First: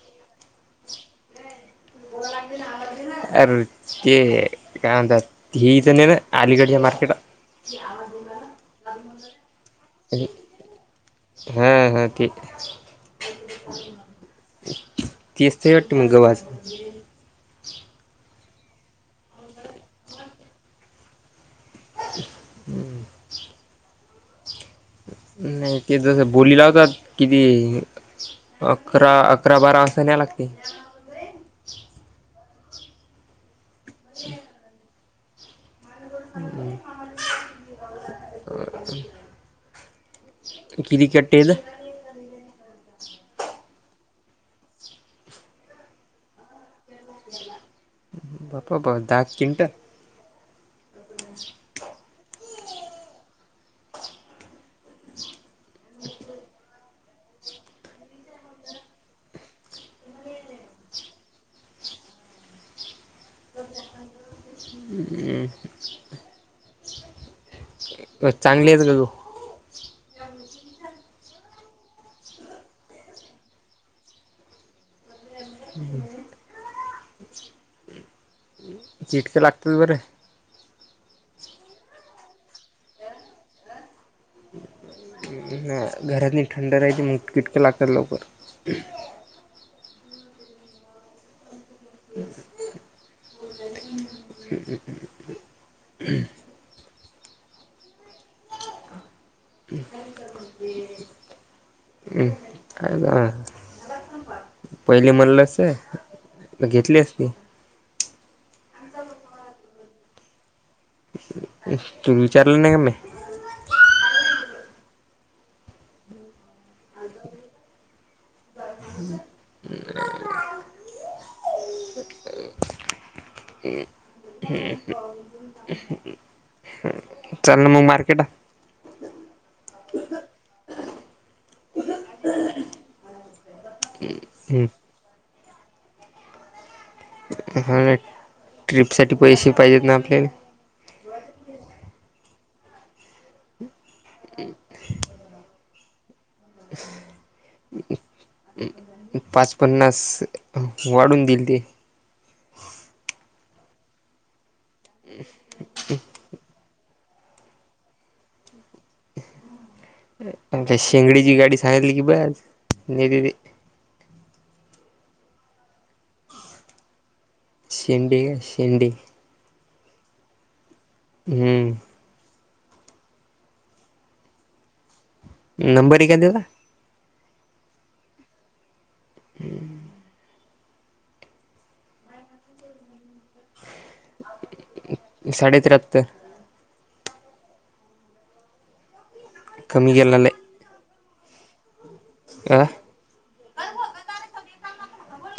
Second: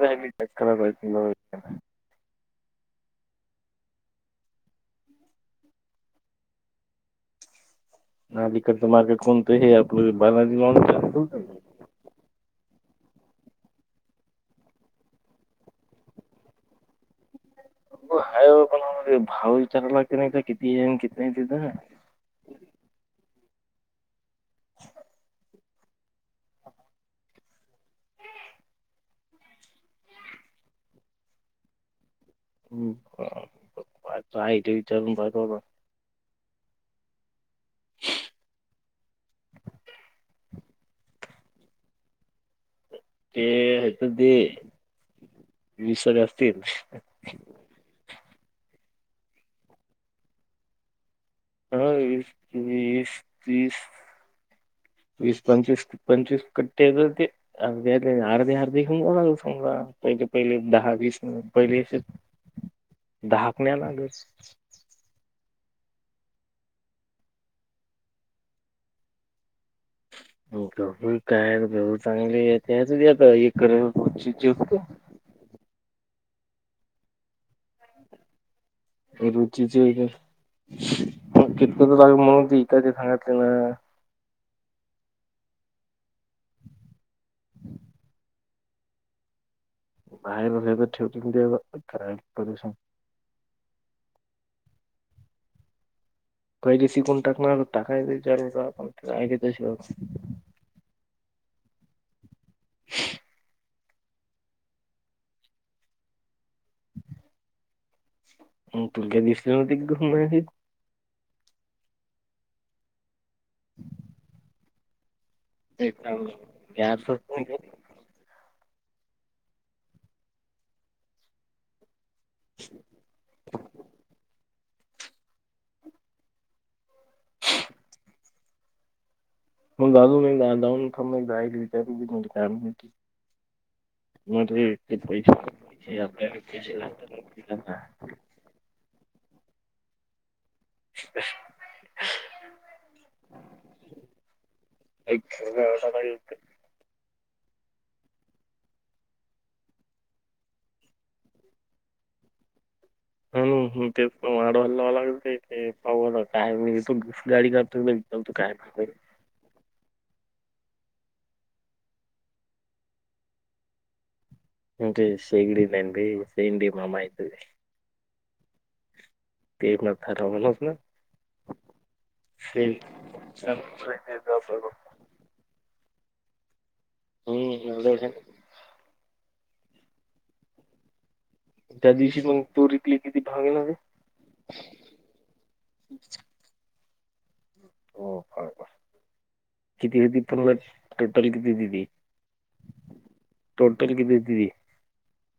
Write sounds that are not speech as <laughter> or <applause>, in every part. नाही म करा. म लाग ना अरे ते काय म्हणतात हे तर नाही ना अलीगडच्या मार्केट क आ अलीकडे तर मागे कोणतं हे आपलं बालाजी लावून लतो. ह ह ती तीच ते वाटते मग गवाच- तो हाय कोण <inaudible> भाव विचारला के नाही काय किती आहे म किती आहे तिथं. हम्म. ह नाही ते जसं बोली लावतात किती अकरा अकरा बारा वाजता न्या लागते. हो का <inaudible> तो हाय ते विचारून. <unintelligible> हम्म. किरि कट्टेत ते ह तर दे विसरे असतील. बापा बा दाग तिनटा हो वीस, तीस, तीस वीस, पंचवीस पंचवीस कट्टे येतात ते. अर्ध्या अर्धे अर्धे <unintelligible> समजा पहिले पहिले दहा वीस म पहिले शे ह दहापन्या लागच. हम्म चांगली आहेत का गहूं? गहू काय गहू चांगली आहे त्याचा ते आता हे करं. <unintelligible> हम्म. किटकं लागतात रुचीचे होइ बरं गं कितकाचा जागा मग ती इकाय ते सांगातले ना. घरात नाही थंड राहायची मगं किटकं लागत लवकर. बाहेर हेज्या ठेचून देवं. <unintelligible> <inaudible> हम्म हम्म. पहिले शिकून टाकणार टाकायचा विचारलं का. <unintelligible> <unintelligible> हम्म. ह पहिले म्हणलंस हे घेतली असती. हम्म तुल काय दिसले नव्हते की घुम आहे. तु विचारले नाय क मे <unintelligible> हम्म हम्म. <unintelligible> चलनं मग मार्केट. <unintelligible> हा <unintelligible> ट्रिपसाठी पैसे पाहिजेत ना आपल्याले. ब <inaudible> <unintelligible> पाच पन्नास वाढून दिलती. हम्म हम्म तेच पण वाडवा लावा लागल ते पाववडा काय म इथून गाडी जातोय बाई. चल तू काय फायदा आहे. यांच्या शेंगडीची गाडी सांगितली की बस नेहते ते. यांचे शेगडी ज्ञान बाई तेन बी मामा येतोय. शेंडी आहे शेंडी. ते एक मरथा राहवलास ना. हम्म. <inaudible> नंबर ये काय त्याचा. हम् केवढ्या वेळ झाला. हम्म. त्या दिवशी मग तूर इकली किती भागेल ते. साडे त्र्याहत्तर. हो बरोबर कमी किती गेला होती पन्हा लय टोटल किती होती ती. आ. टोटल किती इकली.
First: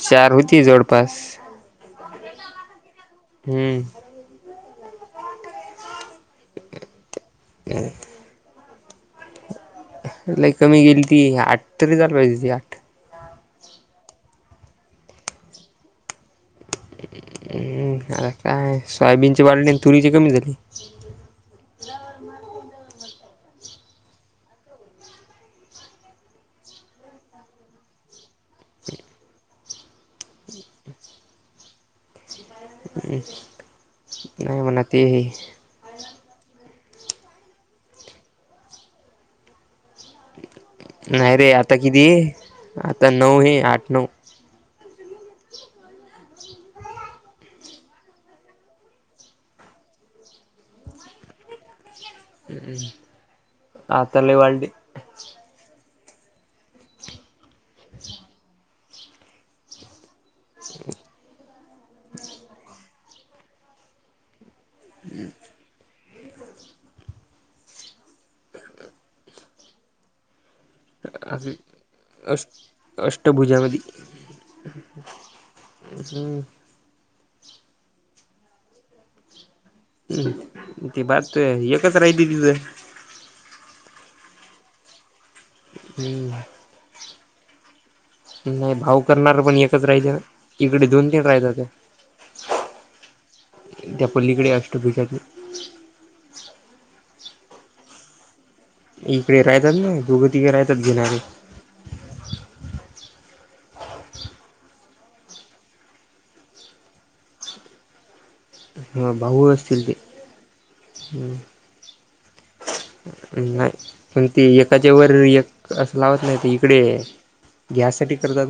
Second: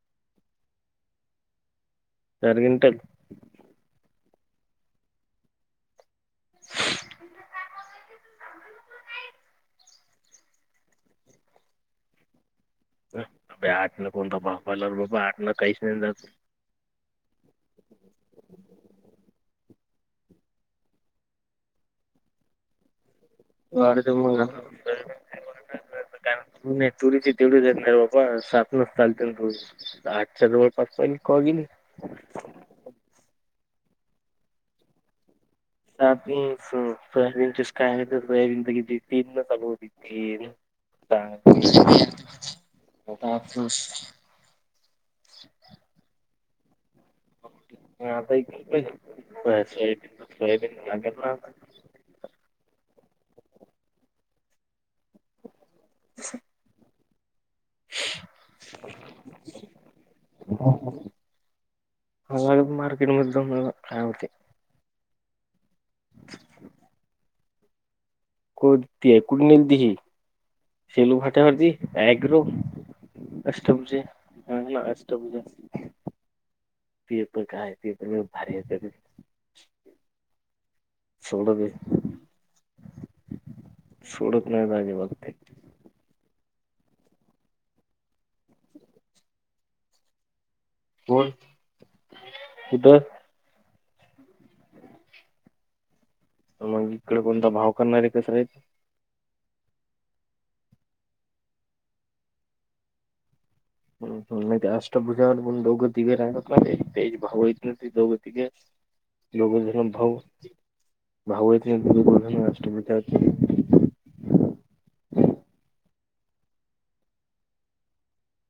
चार होती जवळपास. चार क्विंटल. हम्म. <inaudible> ह, <inaudible> ला कमी गेली ती आठ तरी झाल ती आ. ह आठ न कोण दबाव पलार बाबा आठ न कैस नाही जात. हम्म आता काय सोयाबीनची वाढले तुरीची कमी झाली. वाड त म आता. कारण त तुरीची तेवढीचेतणार बाबा सातनच चालते ना. आठच्या जवळपास पहिली कवा गेली. हम् नाही म्हण ते हे. सा सयाबींचीच काय आहे सोयाबी की ज तीन न चालू होती ते न. नाही रे आता किती आहे आता नऊ हे खु <inaudible> आठ नऊ आता सोयाबीन सोयाबीन लागेल ना आता. हम् आताला वाळडी. <inaudible> हो हो. जत मार्केट म काय होते. हम्म. <inaudible> कोठती आहे कुठून निलती की. शेलू अस फटावरतीग्रो अष्टभुजामध्ये कष्टम जे. हा ना अष्टभूजा हम्म त पण काय त पण भारी. हम् ते बात सोडत एकच राहिते तिचं. सोडत नाही दाजे बघते. हम्म. नाही भाऊ करणार पण एकच राहिज ना. इकडे दोन तीन कोण? राहत्यात कुठं? त्या पलीकडे अष्टभष. मग इकडे कोणता भाव करणारे कस राहील. इकडे राहतात ना दोघ तिकडे राहतात जिणारे. मा अष्टभुजा पण दोघं तिघे राहगत तेज भाव दोघं तिघे. भाऊ दोघ ना असतील ते भाऊ भाऊ आहे ब ना अष्टमी. नाही. पण ते एकाच्या वर एक असं लावत नाही तर इकडे गॅससाठी करतात.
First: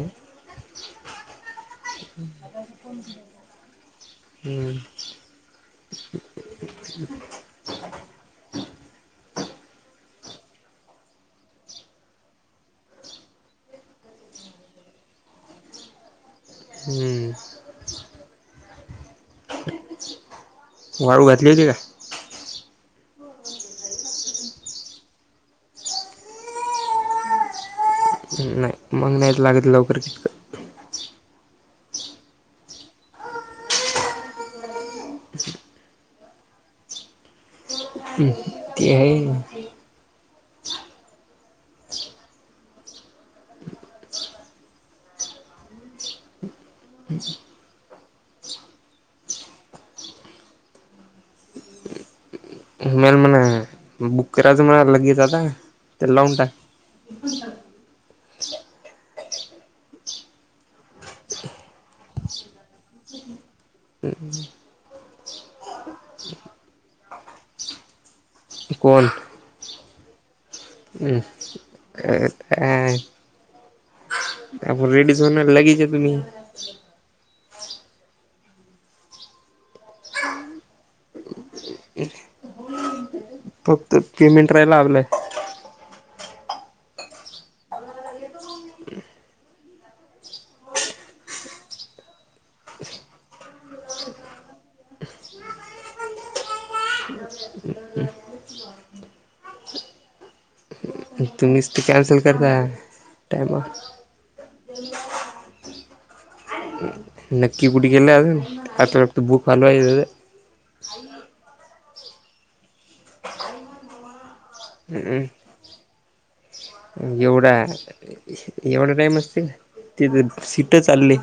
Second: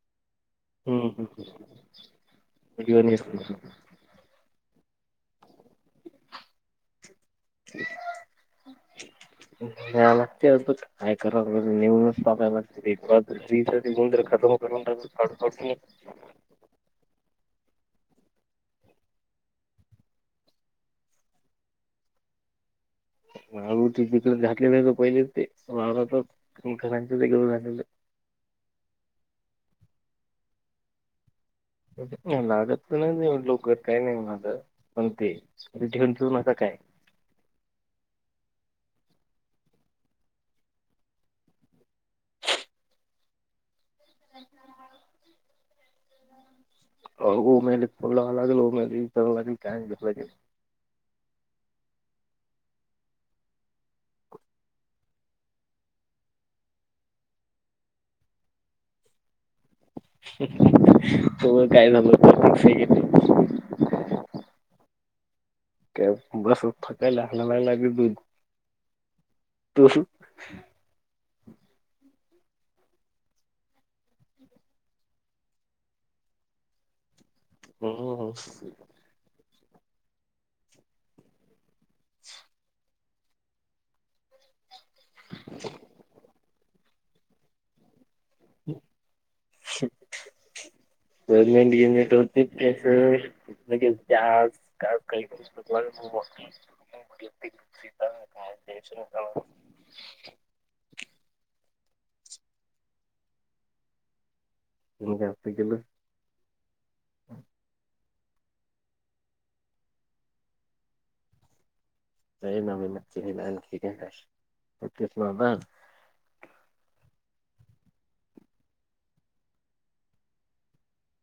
हम्म <unintelligible> हम्म. लागते अभुत. काय करा लाग नेऊनच पापाय लाग गंद खतम करून टाकला काटू कार्टून. हम्म. वाळू घातली होती का? वाळू तिकडे घातली नाही तर पहिलेच ते वेगळे होवू राहिले. नाही मग नाहीच लागत लवकर तिकड ऊन लागत नाही लोक काही नाही माझं पण ते ठेऊन ठेवून असं काय? ते ते हाय. अ <unintelligible> अऊ म्याली फोन लावू लागल ओ म्हणली काय <unintelligible> खीलम्याल म्हणा. बुक्कराज मार लगेच आता ते लावून टाक उग काय न्हव ते. तेच काय बस फाट्याला हालाय लागली बघ. कोण? तू शू अं काय थँक? आपूण रेडीच होना लगीच या तुम्ही हम्म. ह <unintelligible> फक्त पेमेंट राहायला लागलंय. <inaudible> <unintelligible> कुठं गेलत्या आज काय कळेना <unintelligible> <unintelligible> तुम्हीच ते कॅन्सल करता टाईमवर तू काय अप्पे केलं? नक्की कुठ गेलाय आज? आता तू बुक चालू हाय अजून अ <unintelligible> त्या न मन तला आण <unintelligible> एवढा एवढ्या टाईम असती तीथ सीट चालली.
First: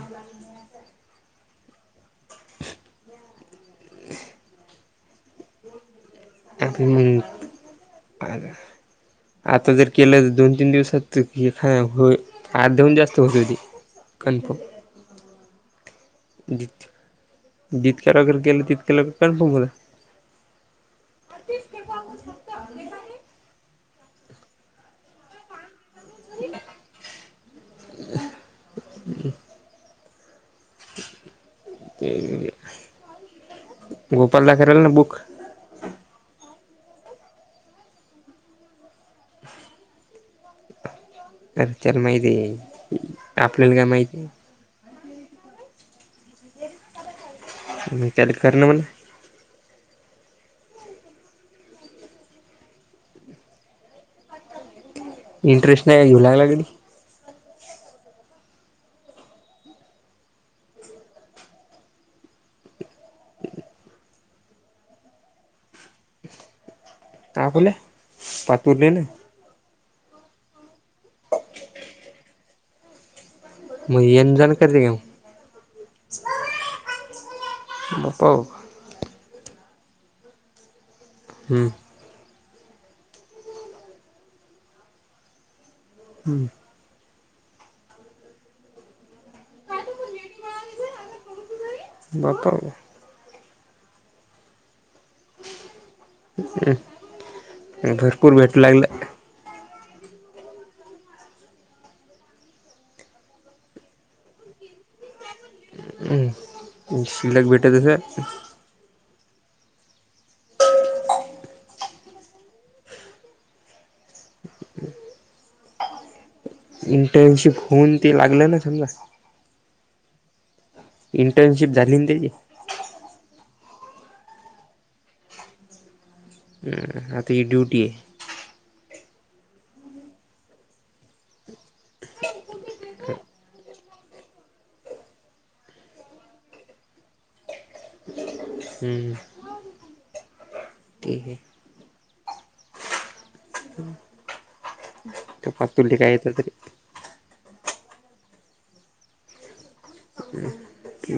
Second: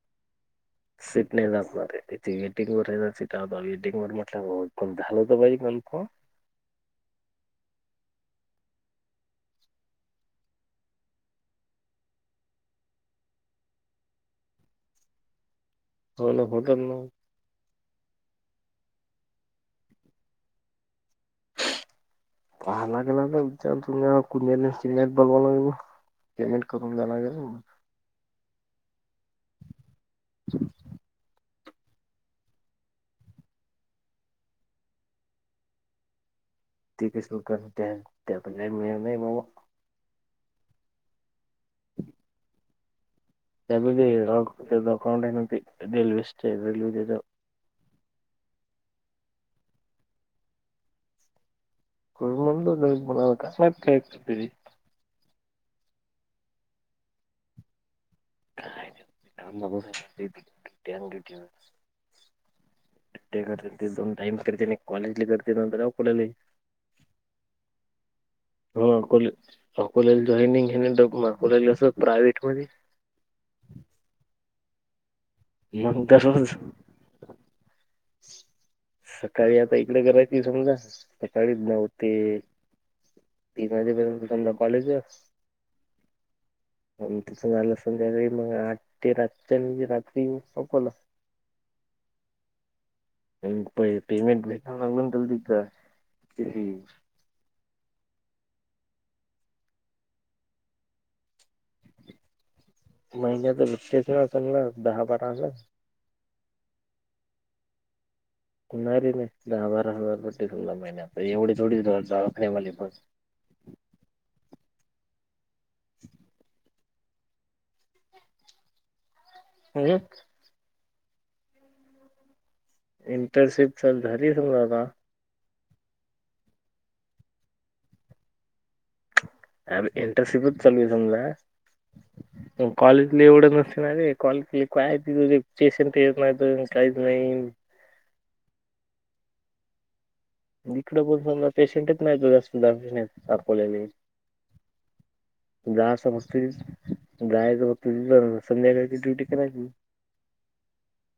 सीट नाही जात णारे त्याची वेटिंग वर हाय, सीट वेटिंग वर म्हटलं, पण झालं तर पाहिजे म्हणे कन्फर्म <unintelligible> आता जर केलं तर दोन तीन दिवसात ते हा होईल, आर दोन दिवस तर होवू दे की कन्फर्म तुला पटल ना. जितक्या लवकर केलं, तितक्या लवकर कन्फर्म होईल. पाहायला गेला विचार तु कुट बोलवाव लागल. पेमेंट करून जाणार काय नाही मग <unintelligible> <inaudible> ते अ गोपाल दा करल ना बुक ते कसलं करत्यात तेचा काय नेम नाही बा करत्यात माहितीए त्या वेळी तेज अकाउंट हाय न्हव ते रेलवें <unintelligible> त्याले कर ना म्हण. मग म्हणत होता की कुणाला काय माहित इंटरेस्ट नाही घेऊ लागला कधी काय थांब बाबा म्हणालते <unintelligible> ते करते ते दोन टाईम करते कॉलेजली करते नंतर अ कुणाले का बोले? थांब. होय अकोलेला जॉइनिंग घेणे अकोलेला कसं प्रायव्हेट मध्ये मग येन जाण करते का मग मग दरोज हो सकाळी आता इकड करायची समजा सकाळीच हम्म जाऊ ते दिवाळी पर्यंत त्यांना कॉलेज जा हम्म त आलं संध्याकाळी मग आठ ते रातच्या म्हणजे रात्री <unintelligible> बताव मग पेमेंट भेटावं लागलं त्याल तिचं भरपूर भेट लागलं. महिन्यात विकतेच ना चांगला दहा बारा हजार. हम् शिलक भेटतस नाही रे नाही दहा बारा हजार पडते महिन्यातन एवढी <unintelligible> <unintelligible> <unintelligible> इंटर्नशिप होऊन ते लागलं ना समजा म्हणजे. इंटर्नशिप झाली न त्याची. इंटर्नशिप चाल झाली समजा आता आता ही ड्युटी हे. अ इंटरनशिपच चालू आहे समजा <inaudible> कॉलेजला एवढं नसते ना रे कॉलेज काय चे ते टेन्शन नाही काहीच नाही हम्म हम्म इकडें बोल ठीक आहे समजा पेशंटच नाही <unintelligible> तो दवाखान्यात दाखवलेले तो जा पातुरले काय येतं समजतयाच जायच फक्त संध्याकाळची ड्युटी करायची.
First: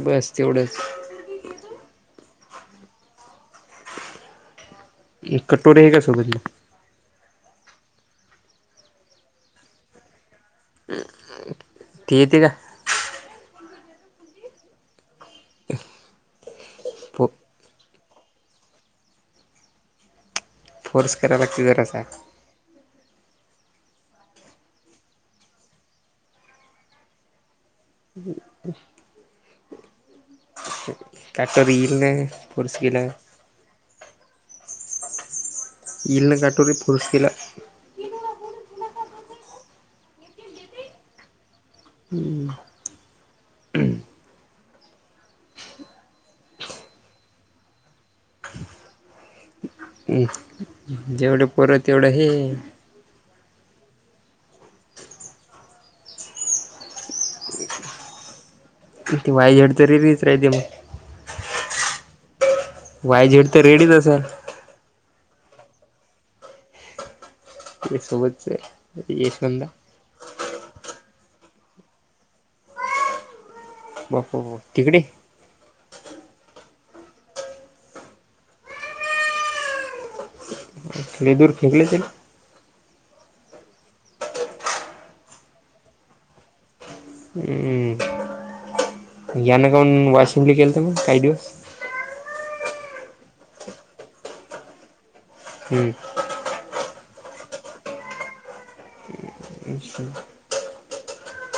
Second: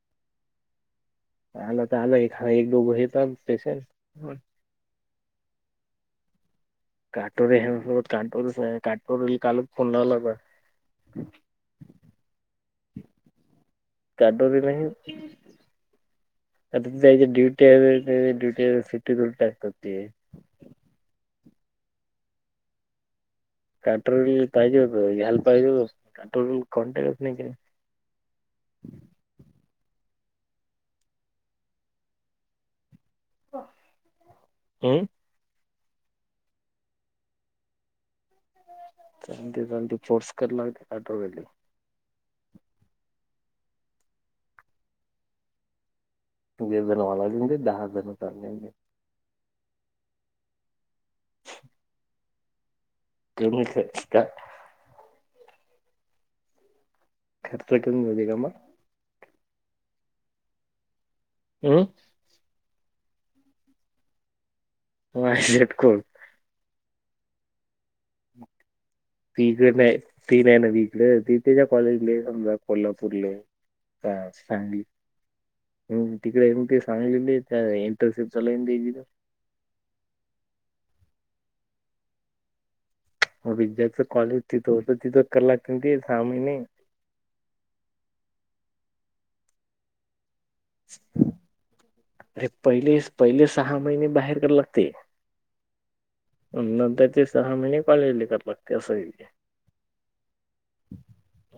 बस तेवढंच. आला तर आला ए एक दोघ येतात पेशंट. एक कटोरे आहे का स्वतःची काटोर सोबत काटोरच काटोर कालच फोन लावला. ती येते का काडोरे नाही येत. त्याची फो ड्यूटी <unintelligible> फोर्स कराय लागतय जरा स कट्रोल पाहिजे होत घ्याल पाहिजे होतं <unintelligible> <unintelligible> काय ती इल काय फोर्स केल्यावर. हम् इल ना काटोरी फोर्स केल्या ते जाऊ दे कोर्स करणार आहे <unintelligible> हम्म <unintelligible> ए जेवढं परंत तेवढं हे <unintelligible> खर्च कमी होऊ दे का मग त वाईझड तरी रीच राहते मग हम्म वाय झेड तर रेडीच असल. ह शेटक ते समजचे त इकडे नाही ती नाही ना तकडे ती तच्या कॉलेज सम कोल्हापूरले ह बापा सांगली तिकडे तिकडे म ते सांगलेली त्या इंटरशिप चालान. ललेदर खेकले हो विद्यार्थच कॉलेज तिथंत तिथं क लाग ते साने हम्म या ना कान वाशिमली केलं ते मग काही दिवस अरे पहिले पहिले सहा महिने बाहेर का लागते हम्म न त्या ते सहा महिने कॉलेज ल करत लागते असं. <unintelligible>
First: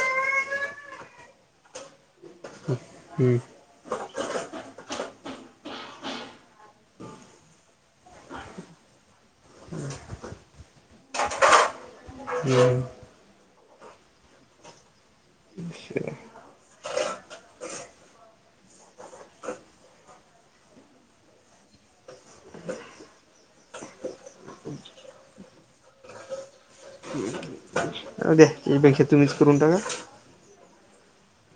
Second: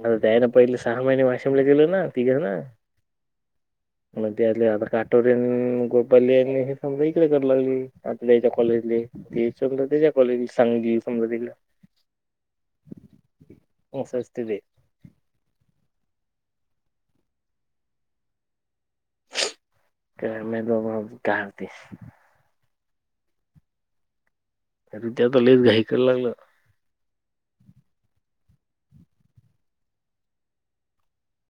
आ त्याय ना पहिले सहा महिने वाशिमला गेलो ना तिघं ना. हम्म म्हण तेले आता काठोर गोपाली आणि हे समजा इकडे कर लाग आताच्या कॉलेजले. ते समजा त्याच्या कॉलेज सांगली समजा तिला. हम्म ह सस्ते अचशा काय माहित बाबा काय होतंय त्याता लयच घाई करायला लागलं. <inaudible> जाऊद्या त्यापेक्षा तुम्हीच करून टाका.